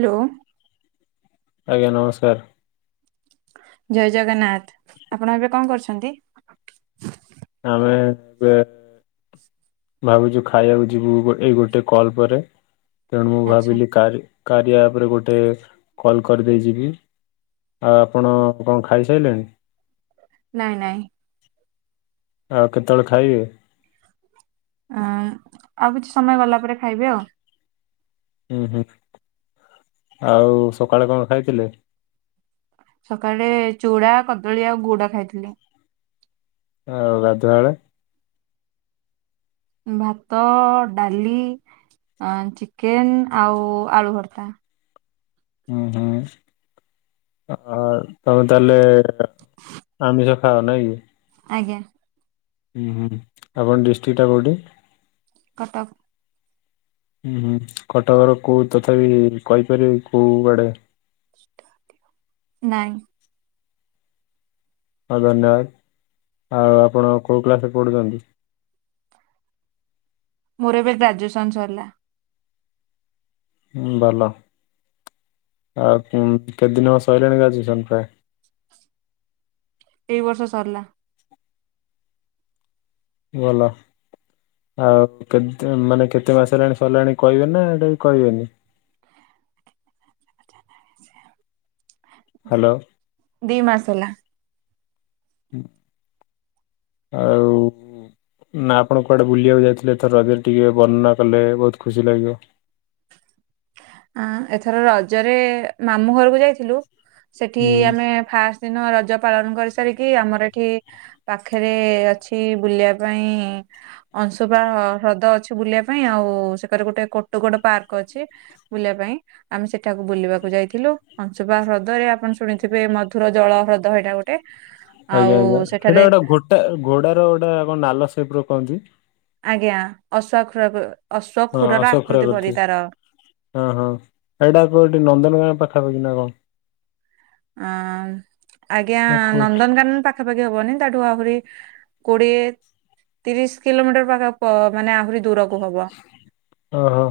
Hello ଆଜ୍ଞା ନମସ୍କାର। ଜୟ ଜଗନ୍ନାଥ ଆପଣ ଏବେ କଣ କରୁଛନ୍ତି? ଆମେ ଏବେ ଭାବୁଛୁ ଖାଇବାକୁ ଯିବୁ ଏଇ ଗୋଟେ କଲ ପରେ ତେଣୁ ମୁଁ ଆଚ୍ଛା ଭାବିଲି କାରି କାରିଆ ଆପରେ ଗୋଟେ କଲ୍ କରିଦେଇଯିବି। ଆଉ ଆପଣ କଣ ଖାଇସାରିଲେଣି? ନାଇଁ ନାଇଁ ଆଉ କେତେବେଳେ ଖାଇବେ ଅ ଆଉ କିଛି ସମୟ ଗଲା ପରେ ଖାଇବି ଆଉ। ହୁଁ ହୁଁ ଆଉ ସକାଳେ କଣ ଖାଇଥିଲେ? ସକାଳେ ଚୁଡା କଦଳୀ ଆଉ ଗୁଡ ଖାଇଥିଲି। ଆଉ ଗାଧୁଆଳ। ଭାତ ଡାଲି ଚିକେନ ଆଉ ଆଳୁ ଭର୍ତା। ହୁଁ ହୁଁ ଆ ତମେ ତାହେଲେ ଆମିଷ ହ ନହିକି ଆଜ୍ଞା ଉଁ ହୁଁ ଆପଣ ଡିଷ୍ଟ୍ରିକ ଟା କୋଉଠି? କଟକ ଉୁଁ ହୁଁ କଟକର କୋଉ ତଥାପି କହିପାରିବେ କୋଉ ଆଡେ? ନାଇଁ ହଁ ଧନ୍ୟବାଦ ଆଉ ଆପଣ କଉ କ୍ଲାସ୍ ରେ ପଢ଼ୁଛନ୍ତି? ମୋର ଏବେ ଗ୍ରାଜୁଏସନ ସରିଲା। ହଁ ଭଲ ଆଉ କେତେ ଦିନ ସରିଲଣି ଗ୍ରାଯୁଏସନ୍ ପ୍ରାୟ। ଏଇ ବର୍ଷ ସରିଲା। ଭଲ। ଆଉ କେ ମାନେ କେତେ ମାସ ହେଲାଣି ସରିଲାଣି କହିବେ ନା ଏଇଟା କହିବେନି? ସେ ହ୍ୟାଲୋ। ଆଉ। ନା ଆପଣ କୁଆଡେ ବୁଲିବାକୁ ଯାଇଥିଲେ ଏଥର ରଜରେ ଟିକେ ବର୍ଣ୍ଣନା କଲେ ବହୁତ ଖୁସି ଲାଗିବ। ଆଁ ଏଥର ରଜରେ ମାମୁଁ ଘରକୁ ଯାଇଥିଲୁ ସେଠି ହୁଁ ଆମେ ଫାଷ୍ଟ ଦିନ ରଜ ପାଳନ କରିସାରିକି ଆମର ଏଠି ପାଖରେ ଅଛି ବୁଲିବା ପାଇଁ ଅଂଶୁପା ହ୍ରଦ ଅଛି ବୁଲିବା ପାଇଁ ଆଉ ସେକାରେ ଗୋଟେ କୋଟୁଗୋଡ ପାର୍କ ଅଛି। ବୁଲିବା ପାଇଁ। ଆମେ ସେଠାକୁ ବୁଲିବାକୁ ଯାଇଥିଲୁ ହଂଶୁବା ହ୍ରଦରେ ଆପଣ ଶୁଣିଥିବେ ମଧୁର ଜଳ ହ୍ରଦ ଏଇଟା ଗୋଟେ। ଟେ ଆଉ ସେଠାରେ ଟ ଗୋଡ ର ଗୋଟା କଣ ନାଲ ସେପ ର କାନକି ଆଜ୍ଞା ଅଶ୍ଵଖ ଅସ୍ୱଖୁରର ଆକୃତି ପରି ତାର। ଓଁ ହଁ ଏଇଟା କଉଠି ନନ୍ଦନ କାନନ ପାଖାପାଖି ନା କଣ। ଅ ଆଜ୍ଞା ନା କୋଉଠି ନନ୍ଦନକାନନ ପା ପାଖାପାଖି ହବନି ତାଠୁ ଆହୁରି କୋଡିଏ ତିରିଶ କିଲୋମିଟର ପାଖା ମାନେ ଆହୁରି ଦୂରକୁ ହବ। ଓ ହୋ।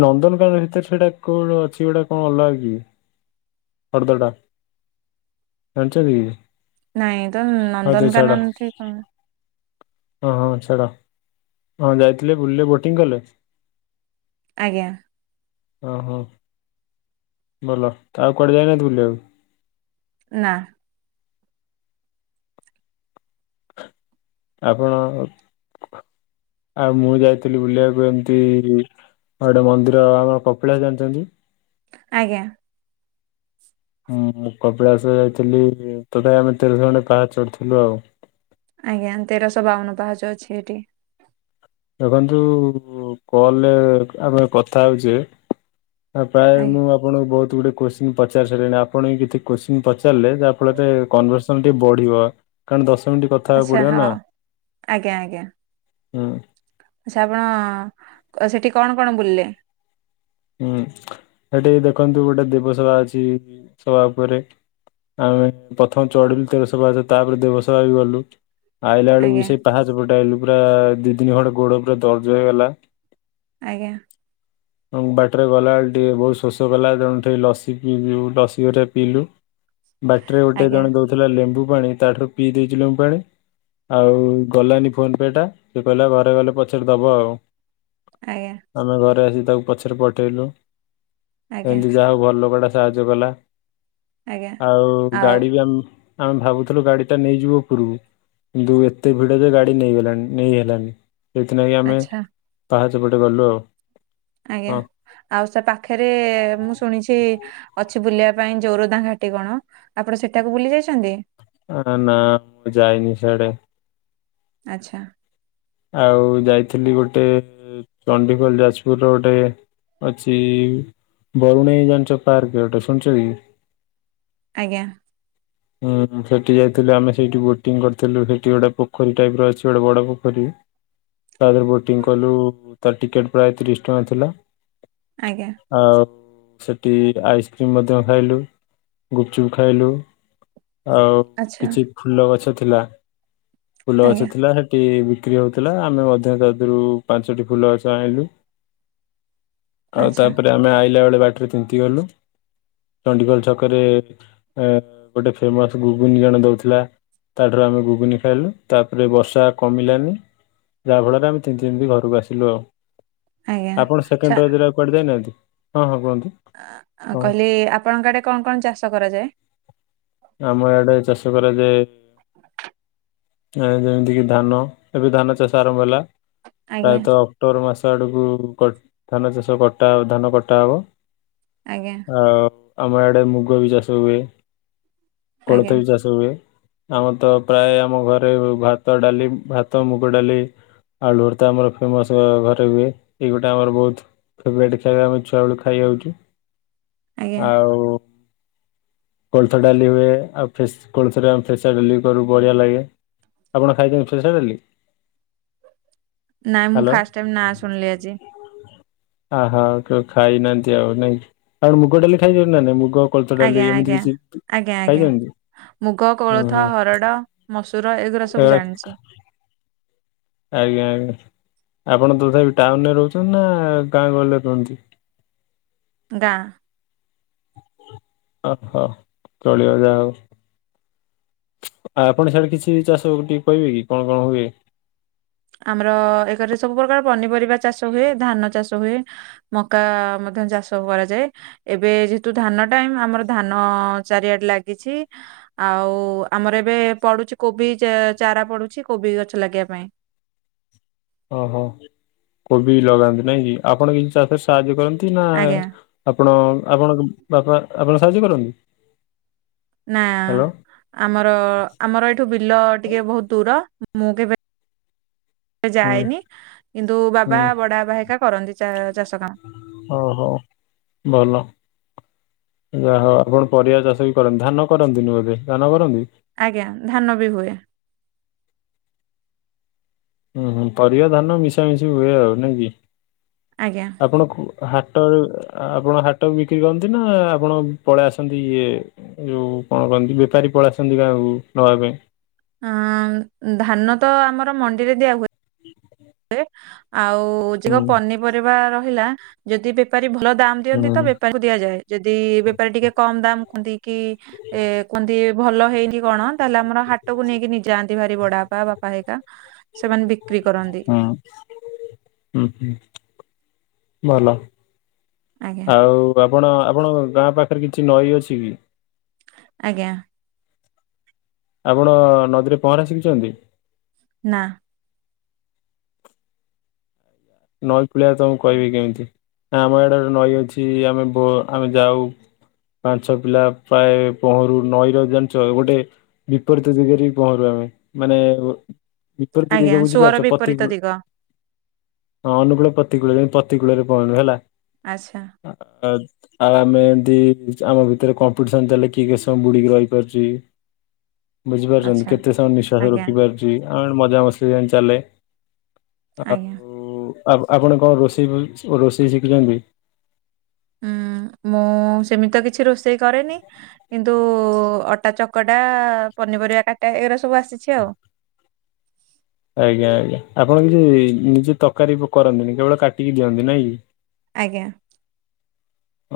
ନନ୍ଦନକାନ ଭିତରେ ସେଇଟା କୋଉଟ ଅଛି ଗଟା କଣ ଅଲଗା କି? ହ୍ରଦ ଟା ଜାଣିଛ କି? ନାଇଁ ତ ହଉ ସେ ଛାଡ ନନ୍ଦନକାନନ ଠିକ ହଁ ହଁ ଛାଡ଼ ଯାଇଥିଲେ ବୁଲିଲେ ବୋଟିଂ କଲେ? ଆଜ୍ଞା। ଓହୋ। ଭଲ ଆଉ କୁଆଡ଼େ ଯାଇନାହାନ୍ତି ବୁଲିବାକୁ ଆଉ? ନାଁ। ଆପଣ ଆଉ ମୁଁ ଯାଇଥିଲି ବୁଲିବାକୁ ଏମିତି ଆଉ ଗୋଟେ ମନ୍ଦିର ଆମର କପିଳା ଜାଣିଛନ୍ତି? ଆଜ୍ଞା। ହଁ ମୁଁ କପିଳାସ ଯାଇଥିଲି ତଥାପି ଆମେ ତେରଶଣେ ପାହା ଚଢିଥିଲୁ ଆଉ। ଆଜ୍ଞା ତେରଶହ ବାଉନ ପାହାଚ ଅଛି ଏଠି। ଦେଖନ୍ତୁ ଫୋନ୍ ରେ ଆମେ କଥା ହେଉଛେ ହ ପ୍ରାୟ ଆଜ୍ଞା ମୁଁ ଆପଣ ବହୁତ ଗୁଟେ କୋଶ୍ଚିନ୍ ପଚାରି ସାରିଲେଣି ଆପଣ କିଛି କୋଶ୍ଚିିନ ପଚାରିଲେ ଯା ଫଳରେ କଂଭାରେସନ ଟେ ବଢିବ। କାରଣ ଦଶ ମିନିଟ କଥା ହେବାକୁ ଆଚ୍ଛା ପଡିବ ହଁ ନା ହୁଁ। ଆଛା ଆପଣ ସେଠି କଣ କଣ ବୁଲିଲେ? ହୁଁ ସେଠି ଦେଖନ୍ତୁ ଗୋଟେ ଦେବସଭା ଅଛି ସଭା ଉପରେ ଆମେ ପ୍ରଥମେ ଚଢିଲୁ ତେରସହ ପାହାଚ ତାପରେ ଦେବସଭା ବି ଗଲୁ। ଆଇଲା ବେଳକୁ ଆଜ୍ଞା ବି ସେଇ ପାହାଚ ପଟ ଆଇଲୁ ପୁରା ଦି ଦିନି ଖଣ୍ଡେ ଗୋଡ ପୁରା ଦରଜ ହେଇଗଲା। ଆଜ୍ଞା। ଏବଂ ବାଟରେ ଗଲାବେଳେ ଟିକେ ବହୁତ ଶୋଷ କଲା ତେଣୁଠି ଲସି ପିଇୁ ଲସି ଘୋଟରେ ପିଇଲୁ। ବାଟରେ ଗୋଟେ ଆଜ୍ଞା ଜଣେ ଦଉଥିଲା ଲେମ୍ବୁ ପାଣି ତାଠାରୁ ପିଇ ଦେଇଛି ଲେମ୍ବୁ ପାଣି ଆଉ ଗଲାନି ଫୋନ ପେ ଟା ସେଏ କହିଲା ଘରେ ଗଲେ ପଛରେ ଦବ ଆଉ। ଆଜ୍ଞା। ଆମେ ଘରେ ଆସିିକି ତାକୁ ପଛରେ ପଠେଇଲୁ ଆଜ୍ଞା ଏମିତି ଯାହା ହଉ ଭଲ କଡା। ସାହାଯ୍ୟ କଲା ଆଜ୍ଞା ଆଉ ଗାଡି ବି ଆମ ଆମେ ଭାବୁଥିଲୁ ଗାଡି ଟା ନେଇଯିବୁ ଉପରକୁ। କିନ୍ତୁ ଏତେ ଭିଡରେ ଗାଡି ନେଇହେଲାଣି ନେଇ ହେଲଣିି। ସେଇଥିଲାଗି ଆମେ ଆଚ୍ଛା ପାହାଚପଟେ ଗଲୁ ଆଉ। ଆଜ୍ଞା ହଁ ଆଉ ସେ ପାଖରେ ମୁଁ ଶୁଣିଛି ଅଛି ବୁଲିବା ପାଇଁ ଜୋରଦା ଘାଟି କଣ ଆପଣ ସେଠାକୁ ବୁଲି ଯାଇଛନ୍ତି? ଆରେ ନାଁ ଯାଇନି ସିଆଡେ। ଆଚ୍ଛା। ଆଉ ଯାଇଥିଲି ଗୋଟେ ଚଣ୍ଡିଖୋଲ ଯାଜପୁର ର ଗୋଟେ ଅଛି ବରୁଣେଇ ଜାଣିଛ ପାର୍କ ଗୋଟେ ଶୁଣିଛ କି? ଆଜ୍ଞା। ହଁ ସେଠି ଯାଇଥିଲୁ ଆମେ ସେଇଠି ବୋଟିଂ କରିଥିଲୁ ସେଠି ଗୋଟେ ପୋଖରୀ ଟାଇପି ର ଅଛି ଗୋଟେ ବଡ ପୋଖରୀ। ତା ଦେହରେ ବୋଟିଂ କଲୁ ତାର ଟିକେଟ ପ୍ରାୟ ତିରିଶ ଟଙ୍କା ଥିଲା। ଆଜ୍ଞା। ଆଉ ସେଠି ଆଇସ୍କ୍ରିମ ମଧ୍ୟ ଖାଇଲୁ ଗୁପଚୁପ ଖାଇଲୁ। ଆଉ ଆଚ୍ଛା କିଛି ଫୁଲ ଗଛ ଥିଲା ଫୁଲ ଆଜ୍ଞା ଗଛ ଥିଲା ସେ ବିକ୍ରି ହଉଥିଲା ଆମେ ମଧ୍ୟ ତାଦେହରୁ ପାଞ୍ଚଟି ଫୁଲ ଗଛ ଆଣିଲୁ। ଆଉ ଆଚ୍ଛା ତାପରେ ଆମେ ଆଇଲା ବେଳେ ବା ତିନ୍ତି ଗଲୁ ଚଣ୍ଡିଖୋଲ ଛକରେ। ଗୋଟେ ଫେମସ୍ ଗୁଗୁନି ଜଣେ ଦୋଉଥିଲା। ତାଠାରୁ ଆମେ ଘୁଗୁନି ଖାଇଲୁ ତାପରେ ବର୍ଷା କମିଲାନି। ଯାହାଫଳରେ ଆମ ତିିନ୍ତି ତି ଘରକୁ ଆସିଲୁ ଆଉ। ଆଜ୍ଞା ଆପଣ ଆଚ୍ଛା ସେକେଣ୍ଡ୍ ରଜକୁ କୁଆଡେ ଯାଇନାହାନ୍ତି ହଁ ହଁ କୁହନ୍ତୁ। ହଁ କହିଲି ଆପଣଙ୍କର ଆଡ଼େ କଣ କଣ ଚାଷ କରାଯାଏ? ଆମ ଏଡେ ଚାଷ କରାଯୋଏ। ଏ ଯେମିତି କିି ଧାନ ଏବେ ଧାନ ଚାଷ ଆରମ୍ଭ ହେଲା ଆଜ୍ଞା ପ୍ରାୟତଃ ଅକ୍ଟୋବର ମାସ ଆଡ଼କୁ ଧାନ ଚାଷ କଟା ଧାନ କଟାହବ ଆଜ୍ଞା। ଆଉ ଆମ ଆଡେ ମୁଗ ବି ଚାଷ ହୁଏ। ଆଜ୍ଞା କଳତ ବି ଚା ହୁଏ ଆମର ତ ପ୍ରାୟ ଆମ ଘରେ ଭାତ, ଡାଲି, ଭାତ ମୁଗ ଡାଲି ଆଳୁର ତ ଆମର ଫେମସ୍ ଘରେ ହୁଏ ଏଇ ଗୋଟେ ଆମର ବୋହୁତ୍ ଫେଟ ଖାଇବା ଆମେ ଛୁଆ ବେଳୁ ଖାଇଆଉଛୁ ଆଜ୍ଞା ଆଉ କୋଳଥ ଡାଲି ହୁଏ ଆଉ ଫ କୋଳଥରେ ଆ ଫ୍ରେସର୍ ଡାଲି କରୁ ବଢିଆ ଲାଗେ। ଆପଣ ଖାଇଛନ୍ତି ଫେସ୍ ଡଲି? ନାଁ ମୁଁ ହ୍ୟାଲୋ ଫାଷ୍ଟ୍ ଟାଇମ୍ ନା ଶୁଣିଲି ଆଜି। ଆହୋ ଉ ଖାଇନାହାନ୍ତି ଆଉ ନାଇଁ କଣ ମୁଗ ଟଡାଲି ଖାଇଦଉ ନା ନାଇଁ ମୁଗ କୋଳଥ ଆଜ୍ଞା ଡାଲି ଏମିତି ଆଜ୍ଞା କିଛି ଆଜ୍ଞା ଆଜ୍ଞା ଖାଇଚନ୍ତି? ମୁଗ କୋଳଥ ହରଡ଼ ମସୁର ଏଗୁରା ସବୁ ଏଗୁଡା ଜାଣିଛି। ଆଜ୍ଞା ଆପଣ ତଥାପି ଟାଉନ୍ ରେ ରହୁଚନ୍ତି ନା ଗାଁ ଗହଳିରେ ରୁହଚନ୍ତି? ଗାଁ ଓହୋ ଚଳିବ ଯାହା ହୋଉ। ଆଉ ଆପଣ ସଆଡେ କିଛି ଚାଷ ଟିକେ କହିବେ କି କଣ କଣ ହୁଏ? ଆମର ଏ ଘରେ ସବୁ ପ୍ରକାର ପନିପରିବା ଚାଷ ହୁଏ ଧାନ ଚାଷ ହୁଏ। ମକା ମଧ୍ୟ ଚାଷ କରାଯାଏ। ଏବେ ଯେହେତୁ ଧାନ ଟାଇମ ଆମର ଧାନ ଚାରିଆଡେ ଲାଗିଛି। ଆଉ ଆମର ଏବେ ପଡୁଚି କୋବି ଚା ଚାରା ପଡୁଛି କୋବି ଗଛ ଲାଗିବା ପାଇଁ। ଓହୋ କୋବି ଲଗାନ୍ତି ନାଇଁ କି ଆପଣ କିଛି ଚାଷରେ ସାହାଯ୍ୟ କରନ୍ତି ନା ଆଜ୍ଞା ଆପଣ ଆପଣଙ୍କ ବାପା ଆପଣ ସାହାଯ୍ୟ କରନ୍ତି? ନା ହ୍ୟାଲୋ ଆମର ଆମର ଏଇଠୁ ବିଲ ଟିକେ ବହୁତ୍ ଦୂର ମୁଁ କେବେ ହୁଁ ଯାଏନି କିନ୍ତୁ ବାବା ହୁଁ ବଡ ବାବା ହିିରିକା କରନ୍ତି ଚାଷ କାମ। ଓ ହୋ ଭଲ। ଯା ହୋଉ ଆପଣ ପରିବା ଚାଷ ବି କରନ୍ତି ଧାନ କରନ୍ତିନି ବୋଧେ ଧାନ କରନ୍ତି? ଆଜ୍ଞା ଧାନ ବି ହୁଏ। ଉୁଁ ହୁଁ ପରିବା ଧାନ ମିଶାମିଶି ହୁଏ ଆଉ ନାଇ କି? ଆଜ୍ଞା। ଆପଣ ହାଟ ଆପଣ ହାଟ ବିକ୍ରି କରନ୍ତି ନା ଆପଣ ପଳେଇ ଆସନ୍ତି ଇଏ ଯୋଉ କଣ କରନ୍ତି ବେପାରୀ ପଳେଇ ଆସନ୍ତି ଗାଁ କୁ ନବା ପାଇଁ? ହଁ ଧାନ ତ ଆମର ମଣ୍ଡିରେ ଦିଆ ହୁଏ। [inaudible] ରେ, ଆଉ ହୁଁ ଜିକ ପନିପରିବା ରହିଲା ଯଦି ବେପାରୀ ଭଲ ଦାମ୍ ହୁଁ ଦିଅନ୍ତି ତ ହୁଁ। ବେପାରୀ କୁ ଦିଆଯାଏ। ଯଦି ବେପାରୀ ଟିକେ କମ୍ ଦାମ୍ ଦେଇକି ଏ କୁହନ୍ତି ଭଲ ହେଇନି କଣ ତାହେଲେ ଆମର ହାଟକୁ ନେଇକିନି ଯାଆନ୍ତି ଭାରି ବଡାପା ବାପା ହେଇକାା ସେମାନେ ବିକ୍ରି କରନ୍ତି। ହଁ ହଁ, ହୁଁ ଭଲ। ଆଜ୍ଞା ଆଉ ଆପଣ ଆପଣ ଗାଁ ପାଖରେ କିଛି ନଈ ଅଛି କି? ଆଜ୍ଞା। ଆପଣ ନଦୀରେ ପହଁରା ଶିଖିଛନ୍ତି? ନା। ନଈ କଳିଆ ତମକୁ କହିବେ କେମିତି। ଆମ ଆଡେ଼ ନଈ ଅଛି, ଆମେ ବ ଆମେ ଯାଉ। ପାଞ୍ଚ ପିଲା ପ୍ରାୟ ପହଁରୁ ନଈର ଜାଣିଛ ଗୋଟେ ବିପରୀତ ଦିଗରେ ବି ପହଁରୁ ଆମେ। ମାନେ ବିପରୀତ ଆଜ୍ଞା ଦିଗ ସୁଅର ବୁଝିପାରୁଛ, ପତି ବିପରୀତ ଦିଗ ହଁ ଅନୁକୂଳ ପ୍ରତିକୂଳ ପତିକୂଳରେ ପହଁରୁ ହେଲା। ଆଚ୍ଛା। [inaudible] ଆଉ ଆମେ ଏମତି ଆମ ଭିତରେ କମ୍ପିଟିସନ ଚାଲେ କିଏ କେତେ ସମୟ ବୁଡି଼କି ରହିପାରୁଛି। ବୁଝିପାରୁଛନ୍ତି, ଆଚ୍ଛା କେତେ ସମୟ ନିଃଶ୍ଵାସ ଆଜ୍ଞା ରଖି ପାରୁଛି ଆ ମଜା ମସ୍ତି ଏମିତି ଚାଲେ। ଆଉ ଆଜ୍ଞା। ଆ ଆପଣ ଆପଣ କଣ ରୋଷେଇ କ ରୋଷେଇ ଶିଖିଛନ୍ତି? ଉଁ ମୁଁ ସେମିତ କିଛି ରୋଷେଇ କରେନି, କିନ୍ତୁ ଅଟା ଚ କଟା ପନିପରିବା କାଟେ, ଏଉରା ସବୁ ଆସିଛି ଆଉ। ଆଜ୍ଞା ଆଜ୍ଞା। ଆପଣ କିଛି ନିଜେ ତରକାରୀ କରନ୍ତିନି କେବଳ କାଟିକି ଦିଅନ୍ତି ନାଇଁ? ଆଜ୍ଞା।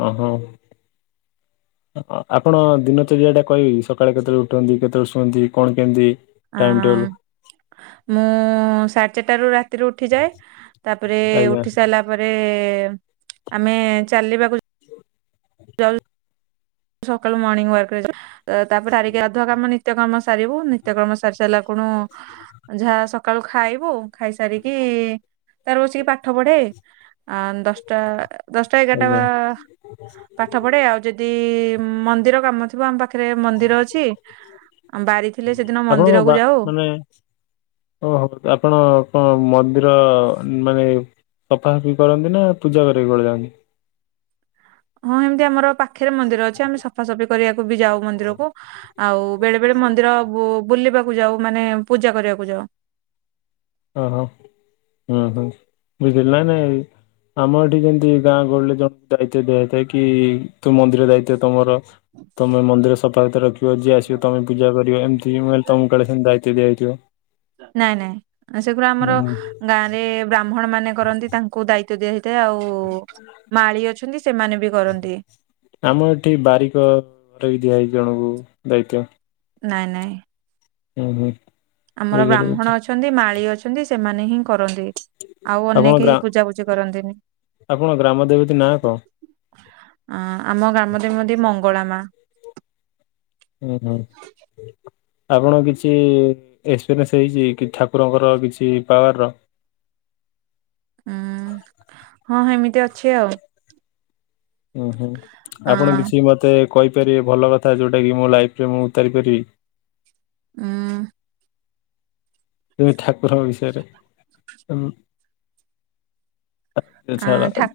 ଅହଁ। [inaudible] ଆପଣ ଦିନ ତୋଳିବା ଟା କହିବେ କି, ସକାଳେ କେତେବେଳେ ଉଠନ୍ତି? କେତେବେଳେ ଶୁଅନ୍ତି? କଣ କେମିତି? ଆ, ଟାଇମ ଟେବୁଲ ମୁଁ ସାଢେ଼ ଚାରିଟାରୁ ରା ରାତିରେ ଉଠିଯାଏ। ତାପରେ ଆଜ୍ଞା ଉଠି ସାରିଲା ପରେ, ଆମେ ଚାଲିବାକୁ ଯାଉ ସକାଳୁ ମର୍ଣ୍ଣିଂ ୱାକ୍ ରେ ଯାଏ। ତାପରେ ସାରିକି ଗାଧୁଆ କାମ ନି ନିତ୍ୟକର୍ମ ସାରିବୁ। ନିତ୍ୟକର୍ମ ସାରି ସାରିଲା କୁଣୁ ଯାହା ସକାଳୁ ଖାଇବୁ। ଖାଇସାରିକି ତାର ବସିକି ପାଠ ପଢେ। ଆ ଦଶଟା ଦଶଟା ଏଗାରଟା ଆଜ୍ଞା ପାଠ ପଢ଼େ। ଆଉ ଯଦି ଉଁ ମନ୍ଦିର କାମ ଥିବ, ଆମ ପାଖରେ ମନ୍ଦିର ଅଛି। ଆମ ବାରି ଥିଲେ ସେଦିନ ଆପଣଙ୍କ ମନ୍ଦିରକୁ ଯାଉ। [inaudible] ଓହୋ। ଆପଣ କଣ ମନ୍ଦିର ମାନେ ସଫାସଫି କରନ୍ତି ନା ପୂଜା କରିବାକୁ କୁଆଡ଼େ ଯାଆନ୍ତି? ହଁ ଏମିତି ଆମର ପାଖରେ ମନ୍ଦିର ଅଛି। ଆମେ ସ ସଫାସଫି କରିବାକୁ ବି ଯାଉ ମନ୍ଦିରକୁ। ଆଉ ବେଳେ, ବେଳେ ମନ୍ଦିର ବୋ ବୁଲିବାକୁ ଯାଉ, ମାନେ ପୂଜା କରିବାକୁ ଯାଉ। ଓହୋ। ଉଁ ହୁଁ ବୁଝିଲି ନାଇଁ ନାଇଁ। ଆମ ଏଠି ଯେମିତି ଗାଁ ଗହଳି ଜଣେ ଦାୟିତ୍ୱ ଦିଆଯାଇଥାଏ, କି ତୁ ମନ୍ଦିର ଦାୟିତ୍ଵ ତମର ତମେ ମନ୍ଦିର ସଫା ସୁତର ରଖିବ। ଯିଏ ଆସିବ ତମେ ପୂଜା କରିବ। ଏମିତି ମୁଁ ଭାବିଲି ତମକୁ କାଳେ ଏମିତି ଦାୟିତ୍ୱ ଦିଆହେଇଥିବ। ନାଇଁ ନାଇଁ ସେଗୁରା ଆମର ହୁଁ ହୁଁ ଗାଁ ରେ ବ୍ରାହ୍ମଣ ମାନେ କରନ୍ତି ତାଙ୍କୁ ଦାୟିତ୍ୱ ଦିଆ ହେଇଥାଏ ଆଉ। ହୁଂ ମାଳି ଅଛନ୍ତି ସେମାନେ ବି କରନ୍ତି। ଆମ ଏଠି ବାରିକ ଦିଆହେଇଛି ଜଣଙ୍କୁ ଦାୟିତ୍ୱ। ନାଇଁ ନାଇଁ ହୁଁ ହୁଁ। ଆମର ବୁଝିଲି ବ୍ରାହ୍ମଣ ବୁଝିଲି ଅଛନ୍ତି ମାଳି ଅଛନ୍ତି ସେମାନେ ହିଁ କରନ୍ତି। ଆଉ ଅନ୍ୟ ଆପଣ କେହି ଗ୍ରା ପୂଜାପୁଜି କରନ୍ତିନି। ଆପଣ ଗ୍ରାମ ଦେବତୀ ନାଁ କଣ? ଆଁ ଆମ ଗ୍ରାମ ଦେବତୀ ମଙ୍ଗଳା ମା। ହୁଁ ହୁଁ ଆପଣ କିଛି ଏକ୍ସପିରିଏନ୍ସ ହେଇଛି କି ଠାକୁରଙ୍କର କିଛି ପାୱାର ର। ହୁଁ ହଁ ହେମିତି ଅଛି ଆଉ। ହୁଁ ହୁଁ ଅ ଆପଣ କିଛି ମତେ କହିପାରିବେ ଭଲ କଥା ଯୋଉଟା କିି ମୋ ଲାଇଫରେ ମୁଁ ଉତାରି ପାରିବି। ଉମଂ ଏଇ ଠାକୁରଙ୍କ ବିଷୟରେ। ଅ ଛାଡ ଠାକୁ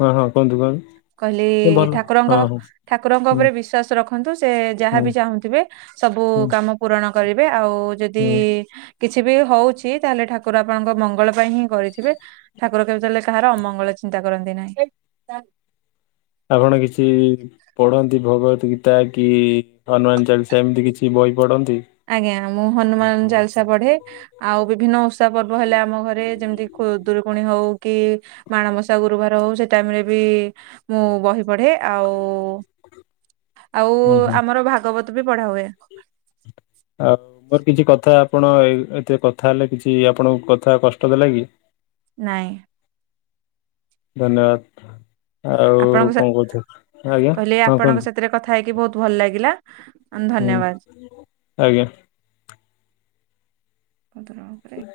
ହଁ ହଁ କୁହନ୍ତୁ କୁହନ୍ତୁ। କହିଲି ଭଲ ଠାକୁରଙ୍କ ହଁ ହଁ ଠାକୁରଙ୍କ ହୁଁ। ଉପରେ ବିଶ୍ୱାସ ରଖନ୍ତୁ ସେ ଯାହା ହୁଁ ବିି ଚାହୁଁଥିବେ ସବୁ ହୁଁ କାମ ପୂରଣ କରିବେ ଆଉ ଯଦି ହୁଁ କିଛି ବି ହଉଛି ତାହେଲେ ଠାକୁର ଆପଣଙ୍କ ମଙ୍ଗଳ ପାଇଁ ହିଁ କରିଥିବେ। ଠାକୁର କେବେ ତାହେଲେ କାହାର ଅମଙ୍ଗଳ ଚିନ୍ତା କରନ୍ତି ନାହିଁ। ଆପଣ କିଛି ପଢନ୍ତି ଭଗବତ ଗୀତା କି ହନୁମାନ ଚାଲିଶା ଏମିତି କିଛି ବହି ପଢନ୍ତି। ଆଜ୍ଞା ମୁଁ ହନୁମାନ ଚାଲିସା ପଢେ ଆଉ ବିଭିନ୍ନ ଓଷା ପର୍ବ ହେଲା ଆମ ଘରେ ଯେମିତି ଖୁଦୁରୁକୁଣି ହଉ କି ମାଣବସା ଗୁରୁବାର ହଉ ସେ ଟାଇମ ରେ ବି ମୁଁ ବହି ପଢେ ଆଉ ଆଉ ଉଁ ହୁଁ ଆମର ଭାଗବତ ବି ପଢା ହୁଏ। ଆଉ ମୋର କିଛି କଥା ଆପଣ ଏତେ କଥା ହେଲେ କିଛି ଆପଣଙ୍କୁ କଥା କଷ୍ଟ ଦେଲା କି? ନାଇଁ ଧନ୍ୟବାଦ ଆଉ ଆପଣଙ୍କ ସହିତ କଣ କହୁଥିଲେ? କହିଲେ ଆପଣଙ୍କ ସାଥିରେ କଥା ହେଇକି ବହୁତ ଭଲ ଲାଗିଲା ଉଁ ହୁଁ ଧନ୍ୟବାଦ। ଆଜ୍ଞା [inaudible]